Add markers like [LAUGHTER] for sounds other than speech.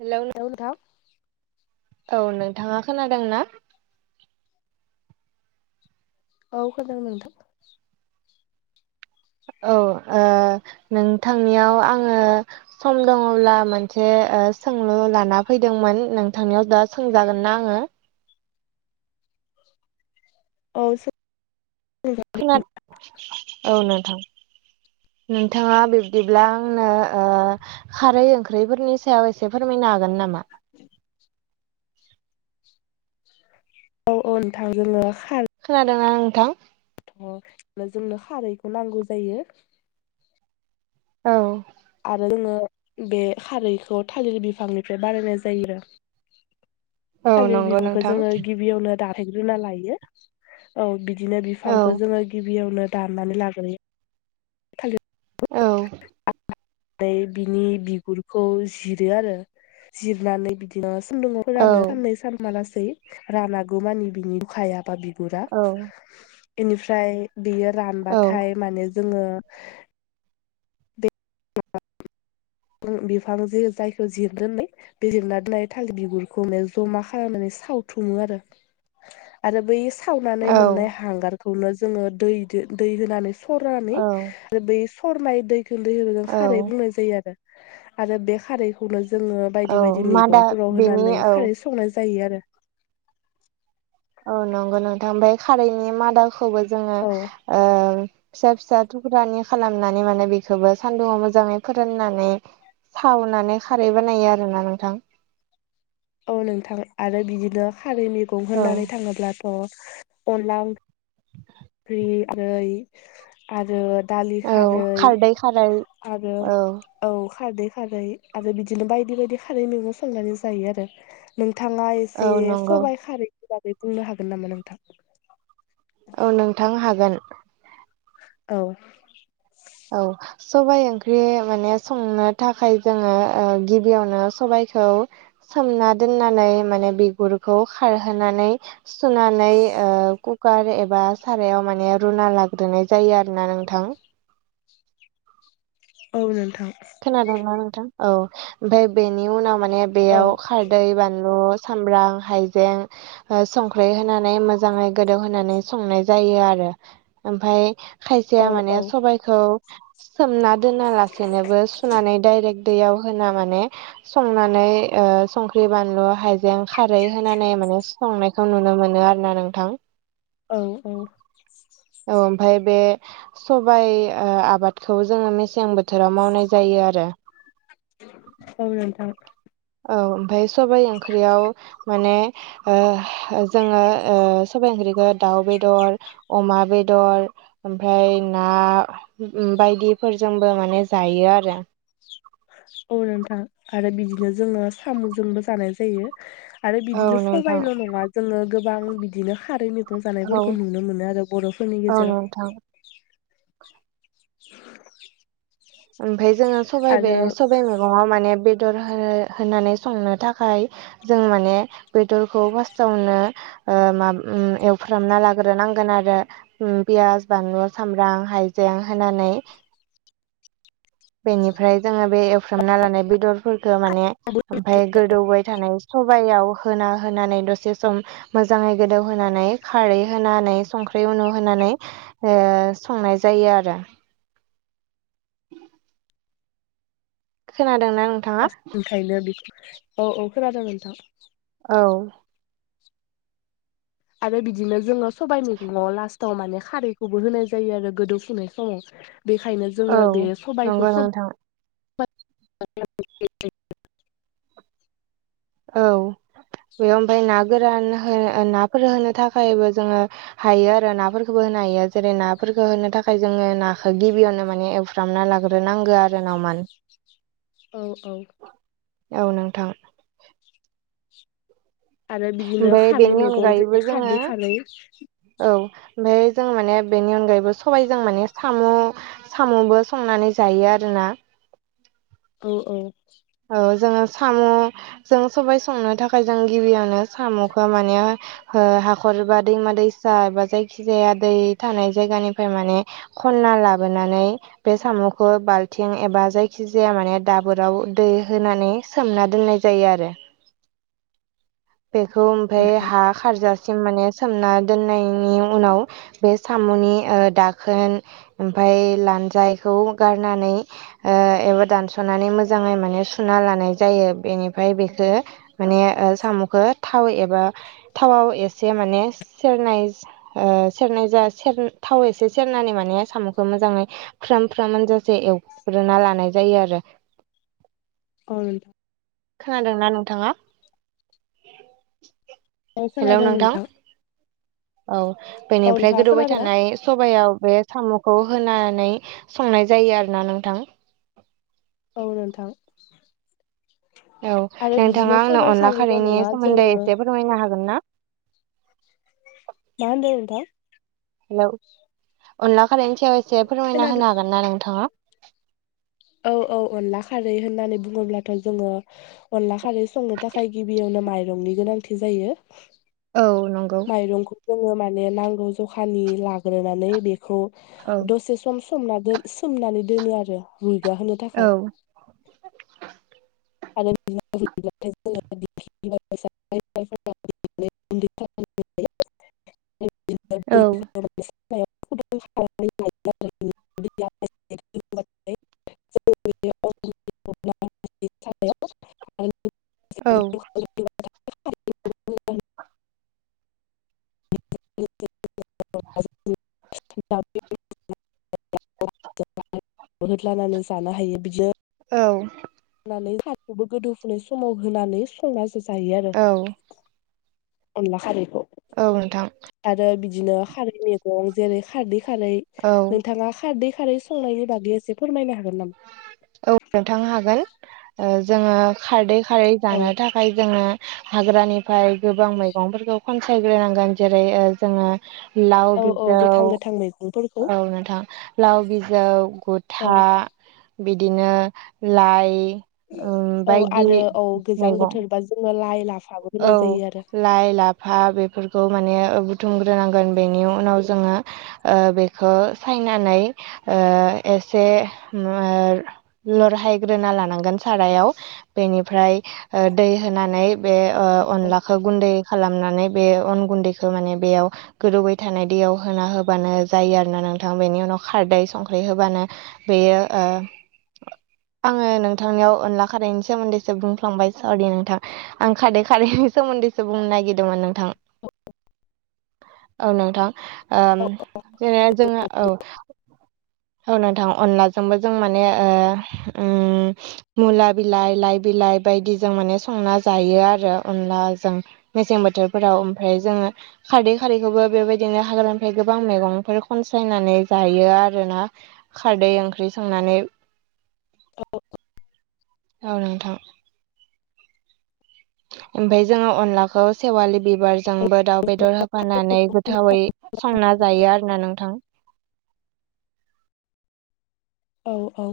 Hello. [INAUDIBLE] औ नोंथाङा खोनादों ना? औ खोनादों नोंथां। औ ओ नोंथांनियाव आंङो सम दङब्ला मोनसे सोंलु लाना फैदोंमोन नोंथांनियाव दा सोंजागोन ना आंङो? औ सों [INAUDIBLE] [INAUDIBLE] औ नोंथां। नोंथाङा बिब्दिब्ला आंनो ओ खारै ओंख्रिफोरनि सायाव एसे फोरमायनो हागोन नामा? औ औ नोंथां जोङो खा खोनादोंना नोंथां? अ जोंनो खारैखौ नांगौ जायो‌। औ। आरो जोङो बे खारैखौ थालिर बिफांनिफ्राय बानायनाय जायो। औ थालिर नंगौ बिफांखौ नोंथां जोङो गिबियावनो दान फाइग्रोना लायो औ बिदिनो औ बिफांखौ जोङो गिबियावनो दाननानै लाग्रोयो थालिर औ। बिनि बिगुरखौ जिरो आरो जिरनानै बिदिनो सान्दुंङाव औ फोरानो साननै साना लासै रानागौ मानि बिनि उखायाबा बि गुरा औ इनिफ्राय बियो रानबाथाय माने जोङो [INAUDIBLE] बिफांजो जायखौ जिरनानै बे जिरना दोननाय थालिर बिगुरखौ माने जमा खालामनानै सावथुुमो आरो। [INAUDIBLE] आरो बै सावनानै औ मोननाय हांगारखौनो जोङो दैदो दै होनानै सरनानै औ आरो बै सरनाय दैखोनो औ खारै बुंनाय जायो आरो। आरो बे खारैखौनो जोङो औ बायदि बायदि मादा मैगंफोराव बेनि होनानै औ खारै संनाय जायो आरो। औ नंगौ नोंथां ओमफ्राय खारैनि मादाखौबो जोङो औ ओ फिसा फिसा थुख्रानि खालामनानै माने बेखौबो सान्दुङाव मोजाङै फोराननानै सावनानै खारै बानायो आरोना नोंथां। औ नोंथां आरो बिदिनो खारै मेगं औ होननानै थाङोब्लाथ' अनला ओं [UNINTELLIGIBLE] आरो दालि औ खारै खारदै खारै आरो औ औ खारदै खारै आरो बिदिनो बायदि बायदि खारै मेगं संनानै जायो आरो नोंथाङा औ एसे नंगौ सबाइ खारैनि बागै बुंनो हागोन नामा नोंथां? औ नोंथां हागोन। औ औ सबाइ ओंख्रि माने संनो थाखाय जोङो ओ गिबियावनो सबाइखौ सोमना दोननानै माने बिगुरखौ खारहोनानै सुनानै ओ कुकार एबा सारायाव माने रुना लाग्रोनाय जायो आरोना नोंथां औ नोंथां खोनादों ना नोंथां औ ओमफ्राय बेनि उनाव माने औ बेयाव खारदै बानलु सामब्राम हाइजें ओ संख्रि होनानै मोजाङै गोदौ होनानै संनाय जायो आरो ओमफाय औ खायसेया माने औ सबाइखौ सोमना दोना लासेनोबो सुनानै डाइरेक्ट दैयाव होना माने संनानै ओ संख्रि बानलु हाइजें खारै होनानै माने संनायखौ नुनो मोनो आरोना नोंथां। ओं उ औ ओमफाय बे सबाइ ओ आबादखौ जोङो मेसें बोथोराव मावनाय जायो आरो औ नोथां औ ओमफाय सबाइ ओंख्रियाव माने ओ जोङो ओ सबाय ओंख्रिखौ दाउ बेदर अमा बेदर ओमफाय ना बायदिफोरजोंबो माने जायो आरो। औ नोंथां आरो बिदिनो जोङो साम'जोंबो जानाय जायो आरो औ बिदिनो नोंथां सबायल' नङा जोङो गोबां बिदिनो खारैनि [UNINTELLIGIBLE] औ नायफोरखौ नुनो मोनो आरो बर'फोरनि औ गेजेराव नोंथां [INAUDIBLE] ओमफ्राय जोङो सबाय बे आरो सबाय मेगङाव माने बेदर हो होनानै संनो थाखाय जों माने बेदरखौ फास्टावनो ओ माम उ एवफ्रामना लाग्रोनांगोन आरो उ पियास बानलु सामब्राम हायजें होनानै बेनिफ्राय जोङो बे एवफ्रामना लानाय बेदर फोरखो माने ओमफाय गोदौबाय थानाय सबायाव होना होनानै दसे सम मोजाङै गोदौहोनानै खारै होनानै संख्रै उनु होनानै ओ संनाय जायो आरो [INAUDIBLE] खोनादों ओंखायनो बेख औ औ खोनादों नोंथां औ आरो बिदिनो जोङो सबायाइ मैगङाव लास्टाव माने खारैखौबो होनाय जायो आरो गोदौ फुनाय समाव बेखायनो औ जोङो बे सबायखौ नंगौ सब [UNINTELLIGIBLE] नोंथां औ बेयाव ओमफाय ना गोरान हो नाफोर होनो थाखायबो जोङो हायो आरो नाफोरखौबो होनो हायो जेरै नाफोरखौ होनो थाखाय जोङो नाखौ गिबियावनो माने फ्रामना लाग्रोनांगो आरो नावमान। औ औ औ नोंथां। आरो बिदिनो ओमफ्राय खारै बेनि मेगं जे अनगायैबो जोङो खारदै खारै औ ओमफ्राय जों माने बेनि अनगायैबो सबायाइजों माने साम' साम'बो संनानै जायो आरोना। औ औ। औ जोङो साम' जों सबाय संनो थाखाय जों गिबियनो सामुखौआ माने ओ हाखर एबा दैमा दैसा एा जायखिजाया दै थानाय जायगानिफाय माने खनना लाबोनानै बे साम'खौ बाल्थिं एबा जायखि जाया माने दाबोराव दै होनानै सोमना दोननाय जायो आरो। बेखौ ओमफाय नोंथां हा खारजासि सिम माने सोमना दोननायनि उनाव बे साम'नि दाखोन ओमफ्राय लानजायखौ गारनानै ओ एबा दानस'नानै मोजाङै माने सुना लानाय जायो बेनिफ्राय बेखो माने साम'खौ थाव एबा थावाव एसे माने सेरनाय सेरनाय जा सेर थाव एसे सेरनानै माने साम'खौ मोजाङै फ्राम फ्राम मोनजासे एवग्रोना लानाय जायो आरो [UNINTELLIGIBLE] खोनादोंना नोंथाङा? औ खोनादों नोंथां औ औ बेनिफ्राय नोंथाङा गोदौबाय खोनादोंना थानाय सबायाव बे साम'खौ होनानै संनाय जायो आरोना नोंथां औ नोंथां औ आरो नोंथाङा बिदिनो आंनो सबाइ अनला खारैल' खारैनि नङा जोङो सोमोन्दै एसे फोरमायनो हागोनना? मा होनदो नोंथां? हेलौ अनला कारेन्सियाव एसे फोरमायना खोनादों होनो हागोन ना नोंथाङा? औ औ अनला खारै होननानै बुङोब्लाथ' जोङो अनला खारै संनो थाखाय गिबियावनो माइरंनि गोनांथि जायो। औ नंगौ माइरंखौ जोङो माने नांगौ जखानि लाग्रोनानै बे बे खौ औ दसे सम सोमना सोमनानै दोनो आरो रुइगा होनो औ थाखाय [UNINTELLIGIBLE] औ [UNINTELLIGIBLE] [UNINTELLIGIBLE] औ बि [UNINTELLIGIBLE] हानानै जानो हायो बिदि औ होनानै साखौबो गोदौफुनाय समाव होनानै संनासो जायो आरो। औ अनला खारिखौ औ नोंथां आरो बिदिनो खारै मैगं जेरै खारदै खारै औ नोंथाङा खारदै खारै संनायनि बागै एसे फोरमायनो हागोन नामा? औ नोंथां हागोन जोङो खारदै खारै औ जानो थाखाय आय जोङो हाग्रानिफ्राय गोबां मैगंफोरखौ खनसायग्रोनांगोन जेरै जोङो लाव औ औ बिजौ गोथां गोथां मैगंफोरखौ औ नोंथां लाव बिजौ औ गथा बिदिनो लाइ ओम औ बायदि आरो औ गोजां मैगं बोथोरबा जोङो लाइ लाफाबो औ होनाय जायो आरो लाय लाभ फा बेफोरखौ माने बुथुमग्रोनांगोन बेनि उनाव जोङो बेखौ सायनानै एसे ओ लरहायग्रोना लानांगोन सारायाव बेनिफ्राय दै होनानै बे अनलाखौ गुन्दै खालामनानै बे अन गुन्दैखौ माने बेयाव गोदौबाय थानाय दैयाव होना होबानो जायो आरोोना नोंथां बेनि उनाव खारदै संख्रि होबानो बेयो ओ आङो नोंथांनियाव अनला खारनायनि सोमोन्दैसो बुंफ्लांबाय सरि नोंथां आं खारदै खारै खारै नि सोमोन्दैसो बुंनो नागिरदोंमोन नोंथां औ नोंथां ओम जेने जों औ औ नोंथां अनलाजोंबो जों माने ओ उम मुला बिलाइ लाइ बिलाइ बायदिजों माने संना जायो आरो अनला जों मेसें बोथोरफोराव ओमफ्राय जोङो खारदै खारैखौबो बेबायदिनो हाग्रानिफ्राय गोबां मैगंफोर खनसायनानै जायो आरोना खारदै ओंख्रि संनानै औ औ नोंथां ओमफफ्राय जोङो अनलाखौ सेवालि बिबार जोंबो दाउ बेदर होफानानै गोथावै संना जायो आरोना नोंथां औ औ